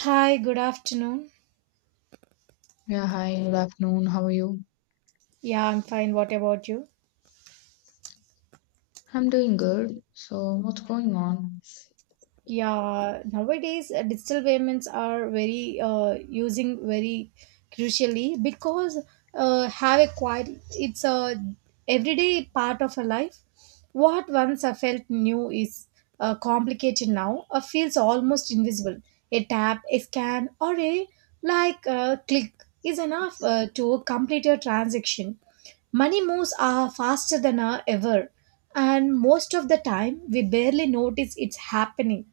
Hi, good afternoon. Yeah, hi, good afternoon. How are you? Yeah, I'm fine. What about you? I'm doing good. So, what's going on? Yeah, nowadays digital payments are very using very crucially because have a quite it's a everyday part of a life. What once I felt new is complicated now. Feels almost invisible. A tap, a scan, or a like click is enough to complete your transaction. Money moves are faster than are ever, and most of the time we barely notice it's happening.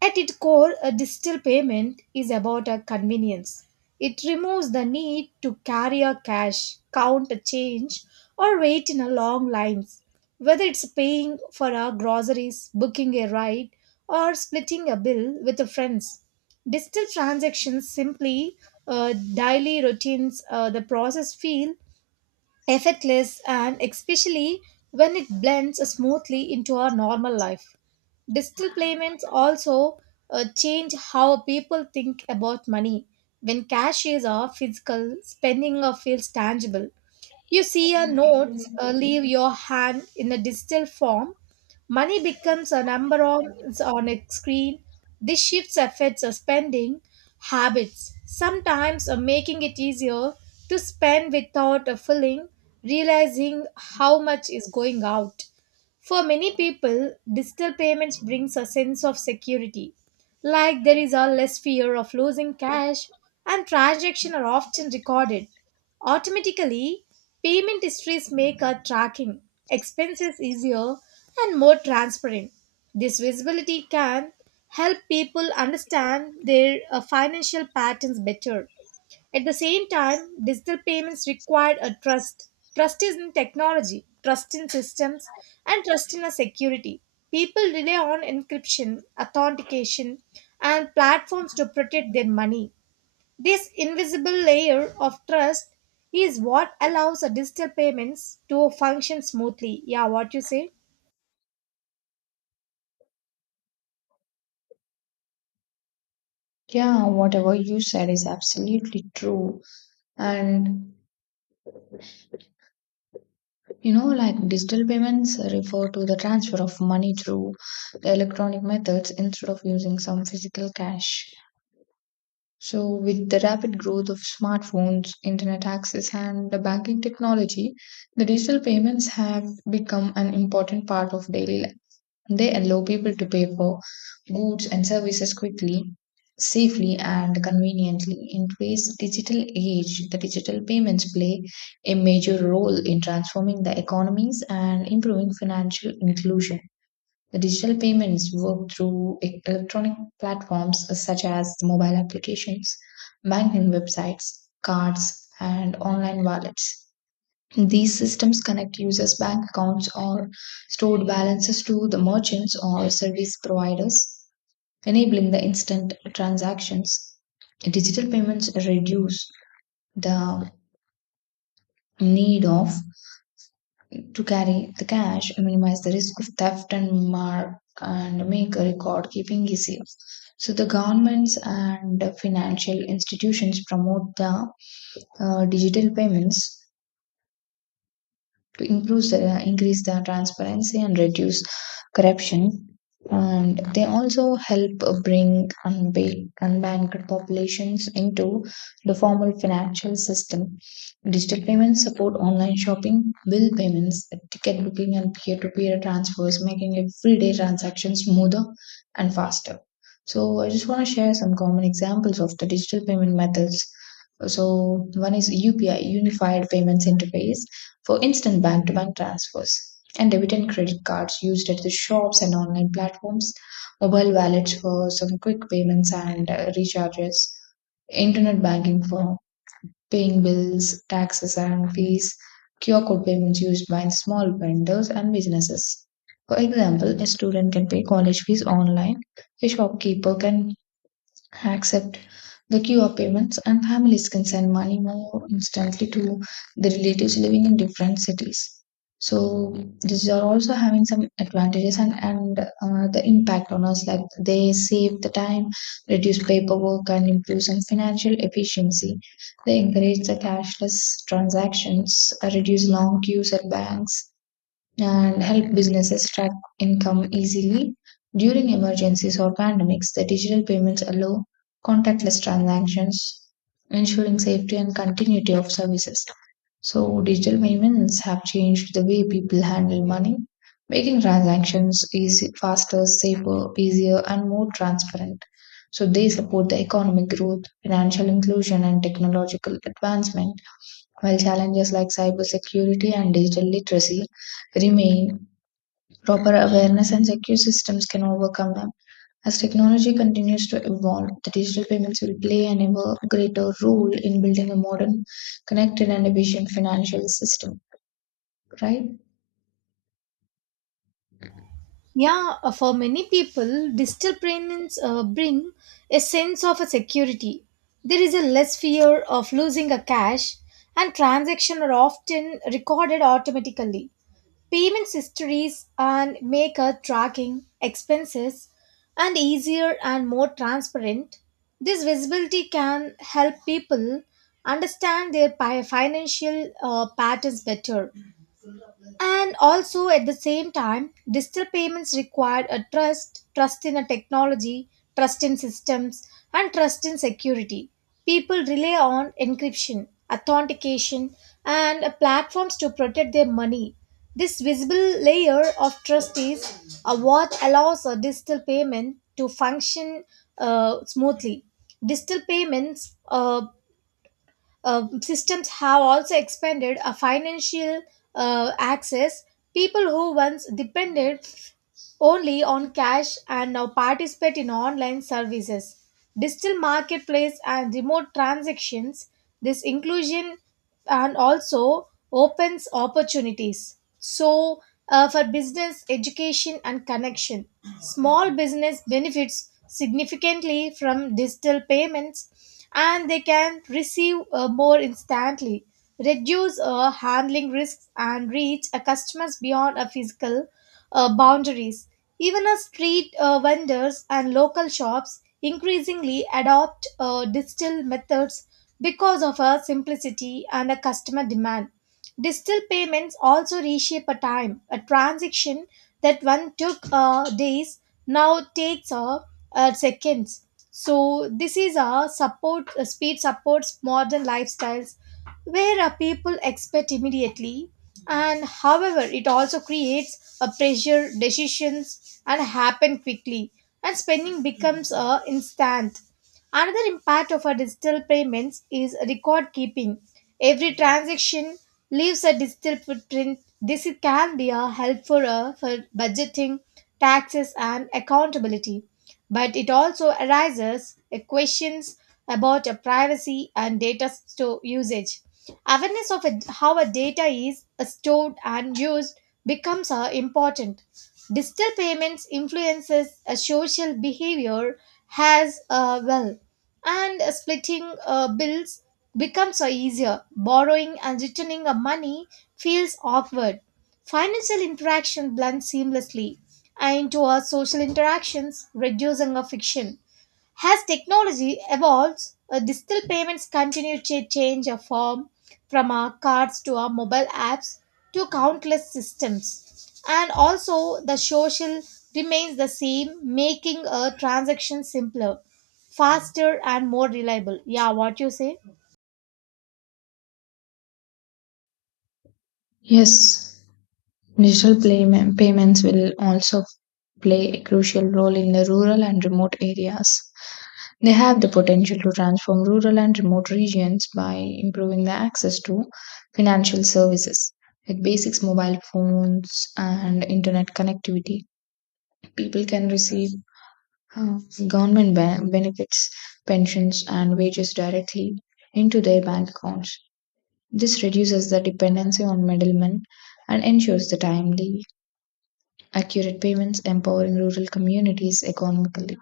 At its core, a digital payment is about a convenience. It removes the need to carry a cash, count a change, or wait in a long lines. Whether it's paying for our groceries, booking a ride, or splitting a bill with a friends, digital transactions simply daily routines the process feel effortless and especially when it blends smoothly into our normal life. Digital payments also change how people think about money. When cash is off, physical spending feels tangible. You see your notes leave your hand in a digital form. Money becomes a number on a screen. This shifts affects our spending habits, sometimes making it easier to spend without a feeling, realizing how much is going out. For many people, digital payments brings a sense of security. Like there is a less fear of losing cash and transactions are often recorded automatically. Payment histories make our tracking expenses easier and more transparent. This visibility can help people understand their financial patterns better. At the same time, digital payments require a trust. Trust is in technology, trust in systems, and trust in a security. People rely on encryption, authentication, and platforms to protect their money. This invisible layer of trust is what allows a digital payments to function smoothly. Yeah, what you say? Yeah, whatever you said is absolutely true. And you know, like digital payments refer to the transfer of money through the electronic methods instead of using some physical cash. So, with the rapid growth of smartphones, internet access, and the banking technology, the digital payments have become an important part of daily life. They allow people to pay for goods and services quickly, safely, and conveniently. In today's digital age, the digital payments play a major role in transforming the economies and improving financial inclusion. The digital payments work through electronic platforms such as mobile applications, banking websites, cards, and online wallets. These systems connect users' bank accounts or stored balances to the merchants or service providers, enabling the instant transactions. Digital payments reduce the need of to carry the cash, minimize the risk of theft and mark and make record keeping easier. So the governments and financial institutions promote the digital payments to improve the, increase the transparency and reduce corruption, and they also help bring unbanked populations into the formal financial system. Digital payments support online shopping, bill payments, ticket booking, and peer-to-peer transfers, making everyday transactions smoother and faster. So I just want to share some common examples of the digital payment methods. So one is UPI, Unified Payments Interface, for instant bank to bank transfers, and debit and credit cards used at the shops and online platforms, mobile wallets for some quick payments and recharges, internet banking for paying bills, taxes, and fees, QR code payments used by small vendors and businesses. For example, a student can pay college fees online, a shopkeeper can accept the QR payments, and families can send money more instantly to the relatives living in different cities. So these are also having some advantages and the impact on us. Like they save the time, reduce paperwork, and improves in financial efficiency. They encourage the cashless transactions, reduce long queues at banks, and help businesses track income easily. During emergencies or pandemics, the digital payments allow contactless transactions, ensuring safety and continuity of services. So, digital payments have changed the way people handle money, making transactions easy, faster, safer, easier, and more transparent. So, they support the economic growth, financial inclusion, and technological advancement while challenges like cybersecurity and digital literacy remain, proper awareness and secure systems can overcome them. As technology continues to evolve, the digital payments will play an ever greater role in building a modern, connected, and efficient financial system, right? Yeah, for many people, digital payments bring a sense of a security. There is a less fear of losing a cash, and transactions are often recorded automatically. Payment histories and make a tracking expenses and easier and more transparent. This visibility can help people understand their financial patterns better. And also at the same time, digital payments require a trust, trust in a technology, trust in systems, and trust in security. People rely on encryption, authentication, and platforms to protect their money. This visible layer of trust is what allows a digital payment to function smoothly. Digital payments systems have also expanded a financial access. People who once depended only on cash and now participate in online services, digital marketplace, and remote transactions. This inclusion and also opens opportunities. So, for business, education, and connection, small business benefits significantly from digital payments and they can receive more instantly, reduce handling risks, and reach a customers beyond a physical boundaries. Even a street vendors and local shops increasingly adopt digital methods because of a simplicity and a customer demand. Digital payments also reshape a time, a transaction that one took days now takes a, seconds. So this is a support speed supports modern lifestyles where people expect immediately, and however it also creates a pressure decisions and happen quickly, and spending becomes a instant. Another impact of our digital payments is record keeping. Every transaction leaves a digital footprint. This can be a help for budgeting, taxes, and accountability. But it also arises questions about privacy and data store usage. Awareness of how a data is stored and used becomes important. Digital payments influences a social behavior as well, and splitting bills becomes easier. Borrowing and returning money feels awkward. Financial interaction blends seamlessly into our social interactions, reducing our friction. As technology evolves, digital payments continue to change a form from our cards to our mobile apps to countless systems. And also, the social remains the same, making a transaction simpler, faster, and more reliable. Yeah, what you say? Yes, digital payments will also play a crucial role in the rural and remote areas. They have the potential to transform rural and remote regions by improving the access to financial services. With basics mobile phones and internet connectivity, people can receive uh, government benefits, pensions, and wages directly into their bank accounts. This reduces the dependency on middlemen and ensures the timely, accurate payments, empowering rural communities economically.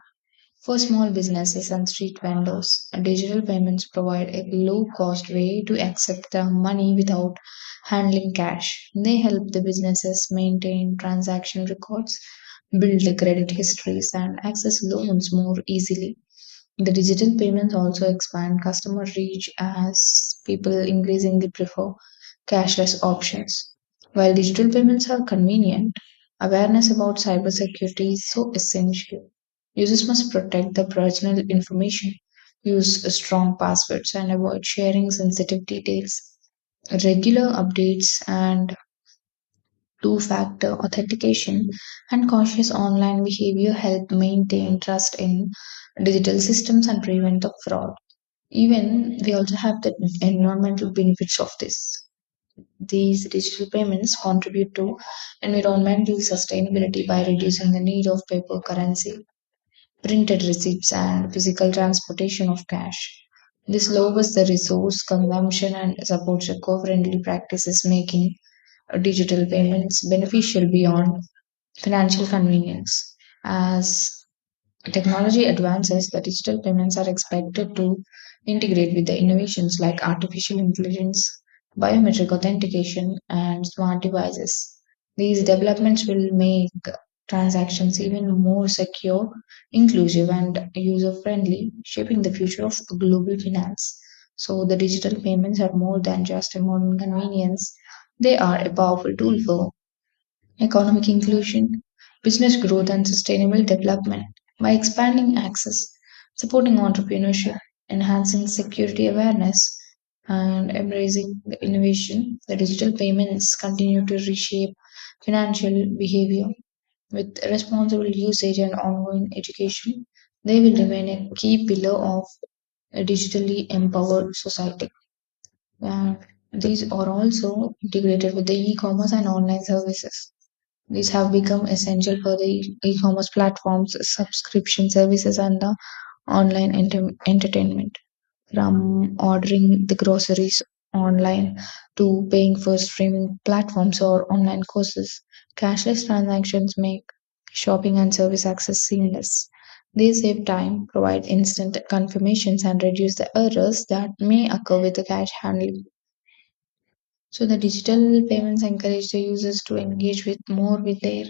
For small businesses and street vendors, digital payments provide a low cost way to accept the money without handling cash. They help the businesses maintain transaction records, build the credit histories, and access loans more easily. The digital payments also expand customer reach as people increasingly prefer cashless options. While digital payments are convenient, awareness about cybersecurity is so essential. Users must protect their personal information, use strong passwords, and avoid sharing sensitive details. Regular updates and two factor authentication, and cautious online behavior help maintain trust in digital systems and prevent the fraud. Even we also have the environmental benefits of this. These digital payments contribute to environmental sustainability by reducing the need of paper currency, printed receipts, and physical transportation of cash. This lowers the resource consumption and supports eco friendly practices, making digital payments beneficial beyond financial convenience. As technology advances, the digital payments are expected to integrate with the innovations like artificial intelligence, biometric authentication, and smart devices. These developments will make transactions even more secure, inclusive, and user friendly, shaping the future of global finance. So, the digital payments are more than just a modern convenience, they are a powerful tool for economic inclusion, business growth, and sustainable development by expanding access, supporting entrepreneurship, enhancing security awareness, and embracing the innovation. The digital payments continue to reshape financial behavior with responsible usage and ongoing education. They will remain a key pillar of a digitally empowered society. And these are also integrated with the e commerce and online services. These have become essential for the e-commerce platforms, subscription services, and the online entertainment. From ordering the groceries online to paying for streaming platforms or online courses, cashless transactions make shopping and service access seamless. They save time, provide instant confirmations, and reduce the errors that may occur with the cash handling. So the digital payments encourage the users to engage with more with their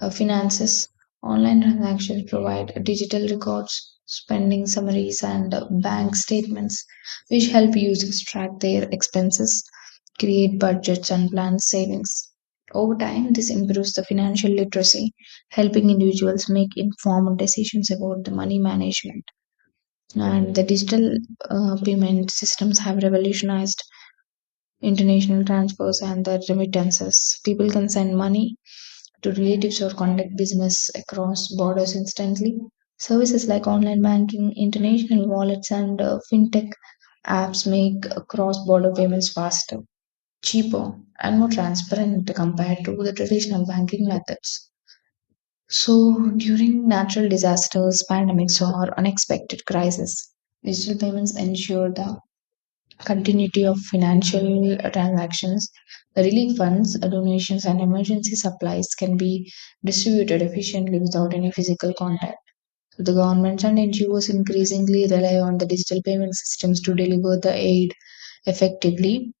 finances. Online transactions provide digital records, spending summaries, and bank statements, which help users track their expenses, create budgets, and plan savings. Over time, this improves the financial literacy, helping individuals make informed decisions about the money management. And the digital payment systems have revolutionized international transfers and the remittances. People can send money to relatives or conduct business across borders instantly. Services like online banking, international wallets, and fintech apps make cross border payments faster, cheaper, and more transparent compared to the traditional banking methods. So, during natural disasters, pandemics, or unexpected crises, digital payments ensure the continuity of financial transactions, relief funds, donations, and emergency supplies can be distributed efficiently without any physical contact. So the governments and NGOs increasingly rely on the digital payment systems to deliver the aid effectively.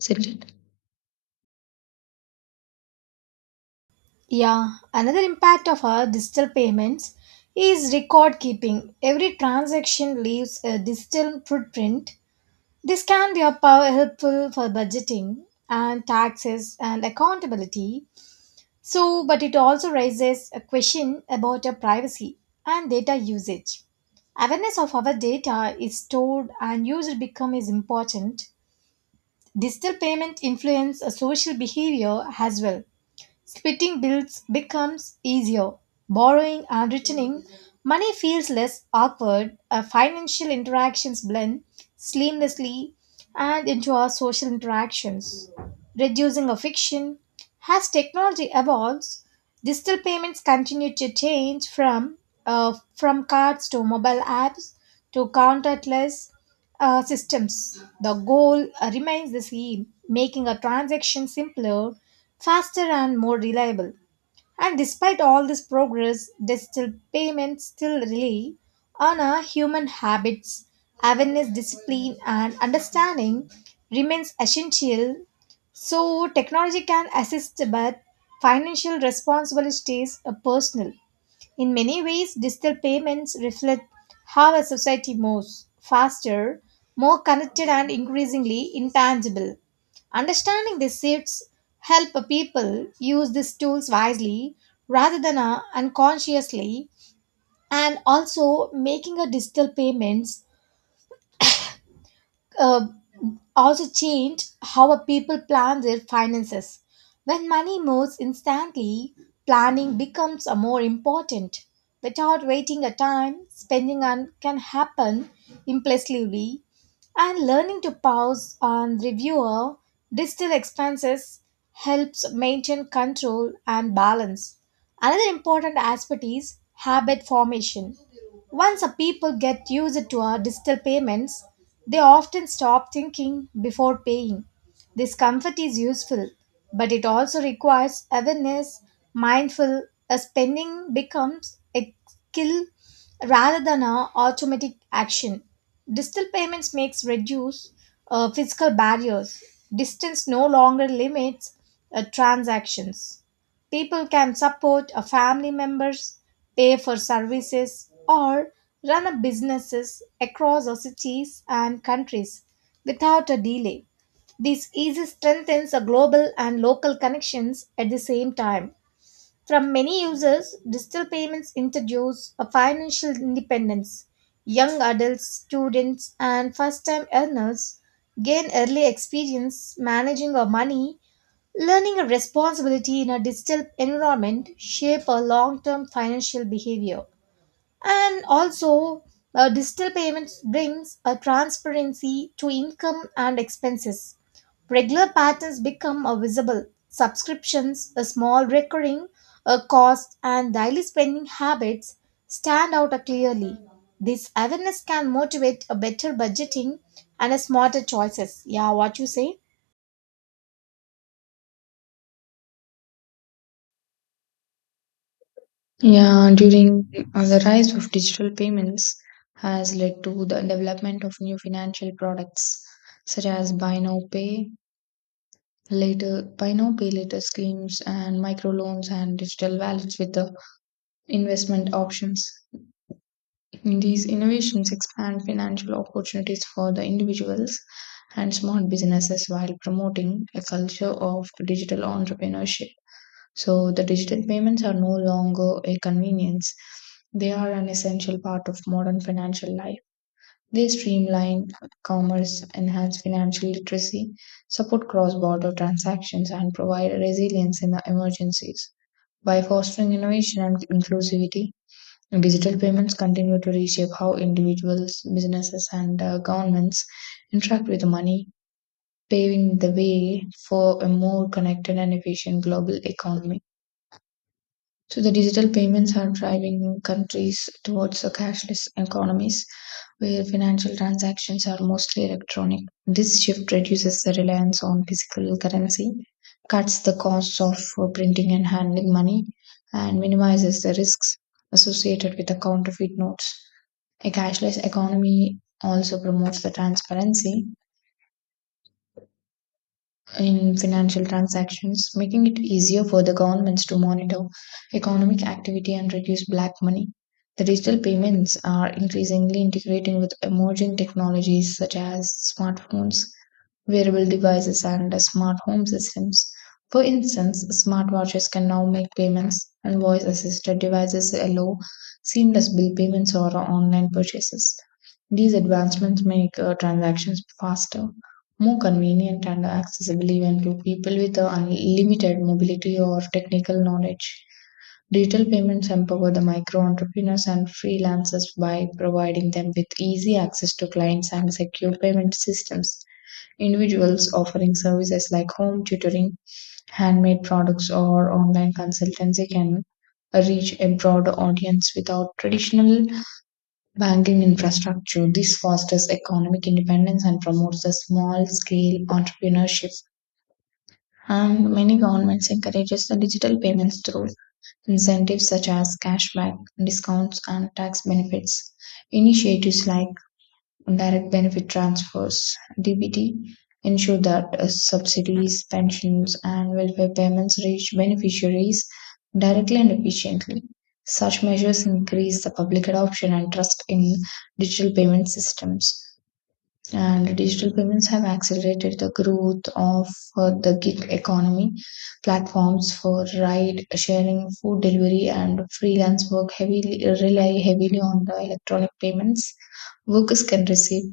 Is it? Yeah, another impact of our digital payments is record keeping. Every transaction leaves a digital footprint. This can be a power helpful for budgeting and taxes and accountability. So, but it also raises a question about your privacy and data usage. Awareness of our data is stored and used become is important. Digital payment influence a social behavior as well. Splitting bills becomes easier. Borrowing and returning money feels less awkward. Our financial interactions blend seamlessly and into our social interactions. Reducing of friction as technology evolves, digital payments continue to change from cards to mobile apps to contactless systems. The goal remains the same: making a transaction simpler, faster, and more reliable. And despite all this progress, digital payments still rely on our human habits, awareness, discipline, and understanding remains essential. So technology can assist, but financial responsibility stays personal. In many ways, digital payments reflect how a society moves faster, more connected, and increasingly intangible. Understanding these shifts help people use these tools wisely rather than unconsciously, and also making a digital payments uh, also change how a people plan their finances. When money moves instantly, planning becomes a more important. Without waiting a time, spending on can happen impulsively, and learning to pause and review our digital expenses helps maintain control and balance. Another important aspect is habit formation. Once a people get used to our digital payments, they often stop thinking before paying. This comfort is useful, but it also requires awareness, mindful as spending becomes a skill rather than an automatic action. Digital payments makes reduce physical barriers. Distance no longer limits transactions. People can support a family members, pay for services, or run a businesses across our cities and countries without a delay. This easily strengthens a global and local connections at the same time. From many users, digital payments introduce a financial independence. Young adults, students, and first-time earners gain early experience managing our money. Learning a responsibility in a digital environment shape a long-term financial behavior. And also, digital payments brings a transparency to income and expenses. Regular patterns become a visible. Subscriptions, a small recurring a cost, and daily spending habits stand out clearly. This awareness can motivate a better budgeting and a smarter choices. Yeah, what you say? Yeah, during the rise of digital payments has led to the development of new financial products such as buy now, pay later schemes and microloans and digital wallets with the investment options. These innovations expand financial opportunities for the individuals and small businesses while promoting a culture of digital entrepreneurship. So, the digital payments are no longer a convenience, they are an essential part of modern financial life. They streamline commerce, enhance financial literacy, support cross border transactions, and provide resilience in emergencies. By fostering innovation and inclusivity, digital payments continue to reshape how individuals, businesses, and governments interact with money, paving the way for a more connected and efficient global economy. So the digital payments are driving countries towards a cashless economies where financial transactions are mostly electronic. This shift reduces the reliance on physical currency, cuts the costs of printing and handling money, and minimizes the risks associated with the counterfeit notes. A cashless economy also promotes the transparency in financial transactions, making it easier for the governments to monitor economic activity and reduce black money. The digital payments are increasingly integrating with emerging technologies such as smartphones, wearable devices, and smart home systems. For instance, smartwatches can now make payments, and voice assisted devices allow seamless bill payments or online purchases. These advancements make transactions faster, more convenient, and accessible even to people with unlimited mobility or technical knowledge. Digital payments empower the micro entrepreneurs and freelancers by providing them with easy access to clients and secure payment systems. Individuals offering services like home tutoring, handmade products, or online consultancy can reach a broader audience without traditional banking infrastructure. This fosters economic independence and promotes the small scale entrepreneurship. And many governments encourages the digital payments through incentives such as cashback, discounts, and tax benefits. Initiatives like direct benefit transfers (DBT) ensure that subsidies, pensions, and welfare payments reach beneficiaries directly and efficiently. Such measures increase the public adoption and trust in digital payment systems, and digital payments have accelerated the growth of the gig economy. Platforms for ride sharing, food delivery, and freelance work heavily rely heavily on the electronic payments. Workers can receive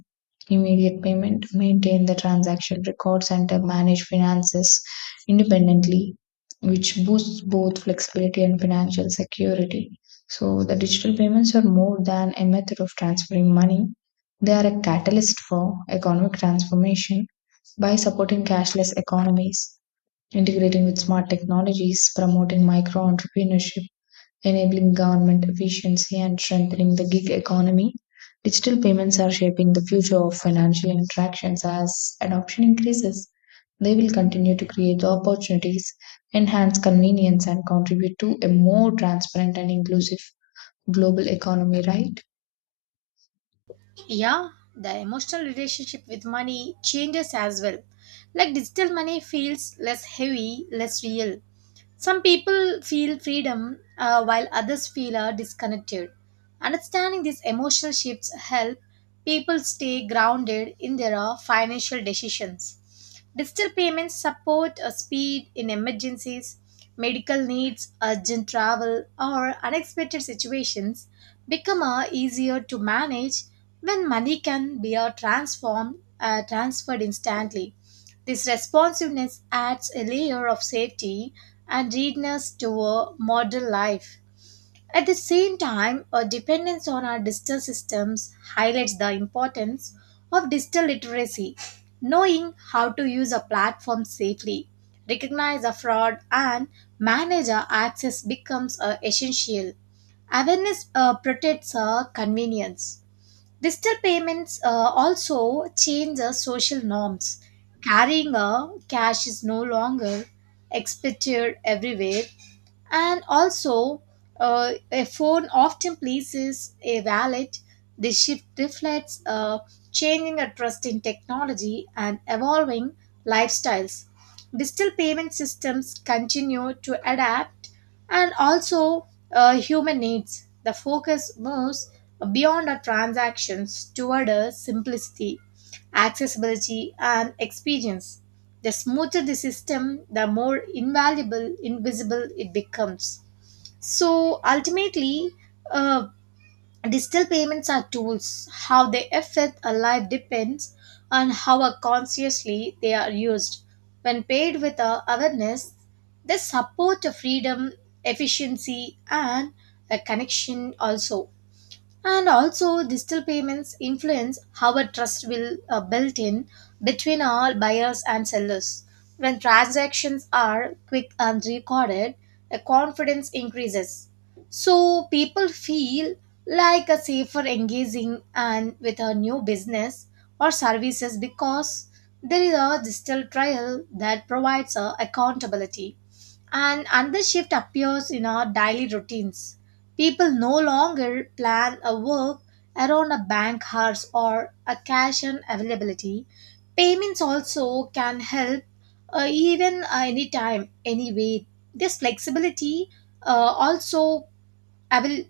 immediate payment, maintain the transaction records, and manage finances independently, which boosts both flexibility and financial security. So, the digital payments are more than a method of transferring money, they are a catalyst for economic transformation by supporting cashless economies, integrating with smart technologies, promoting micro entrepreneurship, enabling government efficiency, and strengthening the gig economy. Digital payments are shaping the future of financial interactions as adoption increases. They will continue to create the opportunities, enhance convenience, and contribute to a more transparent and inclusive global economy, right? Yeah, the emotional relationship with money changes as well. Like digital money feels less heavy, less real. Some people feel freedom while others feel are disconnected. Understanding these emotional shifts help people stay grounded in their financial decisions. Digital payments support speed in emergencies, medical needs, urgent travel, or unexpected situations become easier to manage when money can be transformed transferred instantly. This responsiveness adds a layer of safety and readiness to a modern life. At the same time, a dependence on our digital systems highlights the importance of digital literacy, knowing how to use a platform safely, recognize a fraud, and manage our access becomes essential. Awareness protects our convenience. Digital payments also change the social norms. Carrying a cash is no longer expected everywhere, and also, a phone often places a wallet. This shift reflects a changing a trust in technology and evolving lifestyles. Digital payment systems continue to adapt and also human needs. The focus moves beyond our transactions toward a simplicity, accessibility, and experience. The smoother the system, the more invaluable, invisible it becomes. So ultimately, uh, digital payments are tools. How they affect a life depends on how consciously they are used. When paid with awareness, they support a freedom, efficiency, and a connection also, and also digital payments influence how a trust will built in between all buyers and sellers. When transactions are quick and recorded, the confidence increases. So people feel like a safer engaging and with a new business or services because there is a digital trial that provides a accountability. And another shift appears in our daily routines. People no longer plan a work around a bank hours or a cash and availability. Payments also can help even anytime, anyway. This flexibility uh, also avail-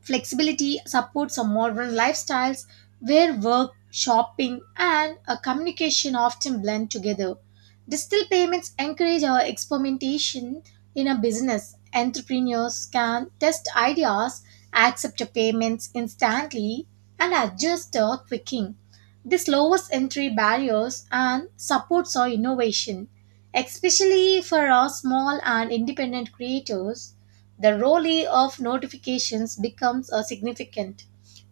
flexibility supports a modern lifestyles where work, shopping, and a communication often blend together. Digital payments encourage our experimentation in a business. Entrepreneurs can test ideas, accept the payments instantly, and adjust their thinking. This lowers entry barriers and supports our innovation, especially for our small and independent creators. The role of notifications becomes a significant.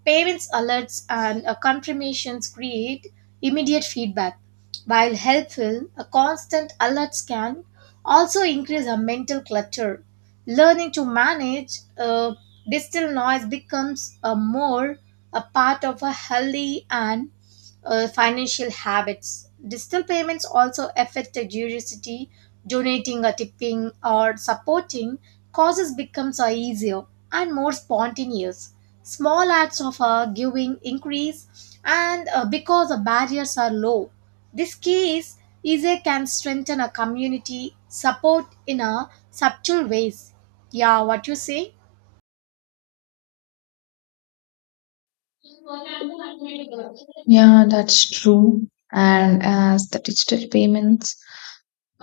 Payments alerts and confirmations create immediate feedback. While helpful, a constant alert can also increase our mental clutter. Learning to manage digital noise becomes a more a part of a healthy and financial habits. Digital payments also affect the curiosity, donating a tipping or supporting causes becomes easier and more spontaneous. Small acts of giving increase, and because the barriers are low, this case easier can strengthen a community support in a subtle ways. Yeah, what you say? Yeah, that's true. And as the digital payments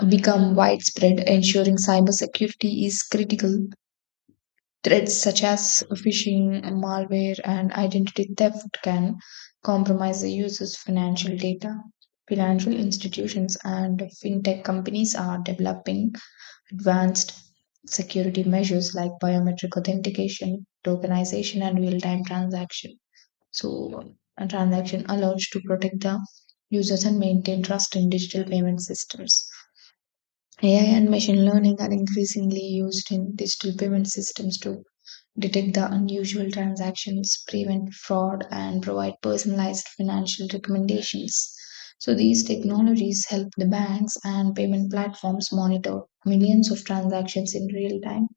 become widespread, ensuring cybersecurity is critical. Threats such as phishing, malware, and identity theft can compromise the user's financial data. Financial institutions and fintech companies are developing advanced security measures like biometric authentication, tokenization, and real-time transaction. So, a transaction allows to protect the users and maintain trust in digital payment systems. AI and machine learning are increasingly used in digital payment systems to detect the unusual transactions, prevent fraud, and provide personalized financial recommendations. So, these technologies help the banks and payment platforms monitor millions of transactions in real time,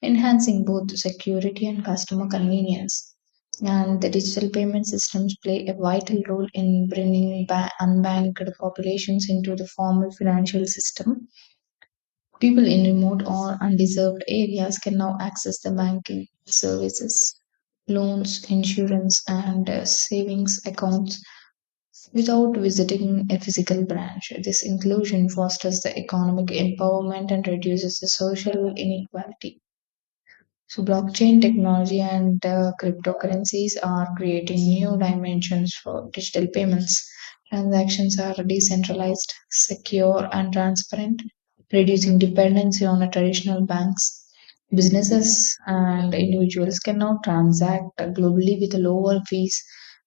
enhancing both the security and customer convenience. And the digital payment systems play a vital role in bringing unbanked populations into the formal financial system. People in remote or undeserved areas can now access the banking services, loans, insurance, and savings accounts without visiting a physical branch. This inclusion fosters the economic empowerment and reduces the social inequality. So blockchain technology and cryptocurrencies are creating new dimensions for digital payments. Transactions are decentralized, secure, and transparent, reducing dependency on the traditional banks. Businesses and individuals can now transact globally with lower fees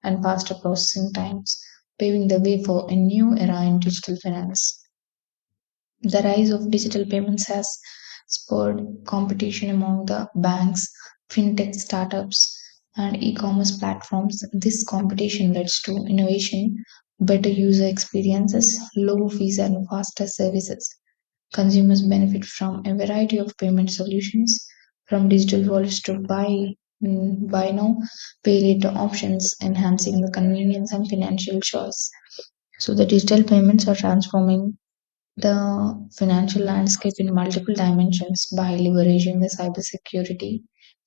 and faster processing times, paving the way for a new era in digital finance. The rise of digital payments has spurred competition among the banks, fintech startups, and e commerce platforms. This competition leads to innovation, better user experiences, low fees, and faster services. Consumers benefit from a variety of payment solutions, from digital wallets to buy now, pay later options, enhancing the convenience and financial choice. So, the digital payments are transforming the financial landscape in multiple dimensions by leveraging the cybersecurity,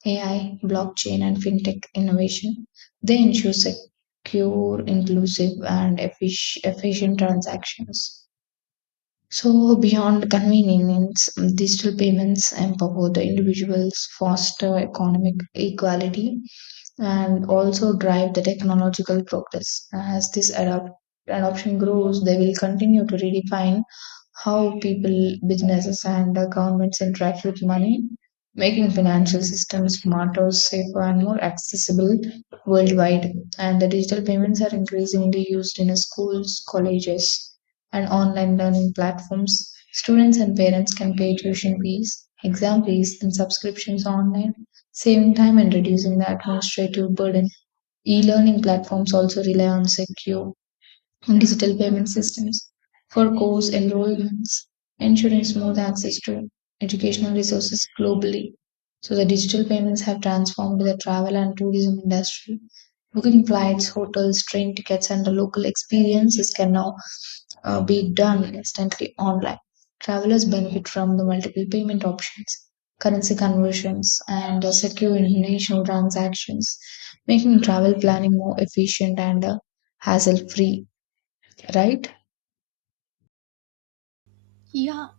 AI, blockchain, and fintech innovation. They ensure secure, inclusive, and efficient transactions. So, beyond convenience, digital payments empower the individuals, foster economic equality, and also drive the technological progress. As this adoption grows, they will continue to redefine how people, businesses, and governments interact with money, making financial systems smarter, safer, and more accessible worldwide. And the digital payments are increasingly used in schools, colleges, and online learning platforms. Students and parents can pay tuition fees, exam fees, and subscriptions online, saving time and reducing the administrative burden. E learning platforms also rely on secure digital payment systems for course enrollments, ensuring smooth access to educational resources globally. So, the digital payments have transformed the travel and tourism industry. Booking flights, hotels, train tickets, and the local experiences can now be done instantly online. Travelers benefit from the multiple payment options, currency conversions, and secure international transactions, making travel planning more efficient and hassle free, right? Yeah,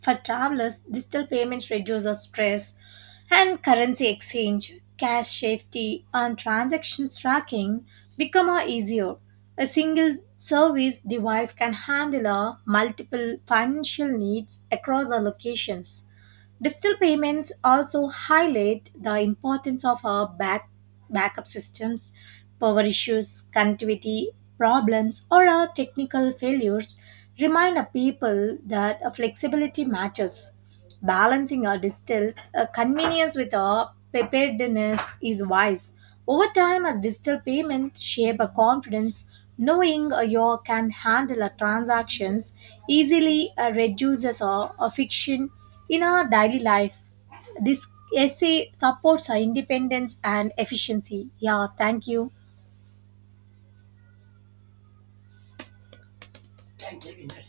for travelers, digital payments reduces stress, and currency exchange, cash safety, and transaction tracking become a easier. A single service device can handle a multiple financial needs across our locations. Digital payments also highlight the importance of our backup systems, power issues, connectivity problems, or our technical failures. Remind our people that our flexibility matters. Balancing our digital convenience with a preparedness is wise. Over time, as digital payment shape a confidence, knowing you can handle a transactions easily reduces a fiction in our daily life. This essay supports our independence and efficiency. Yeah, thank you.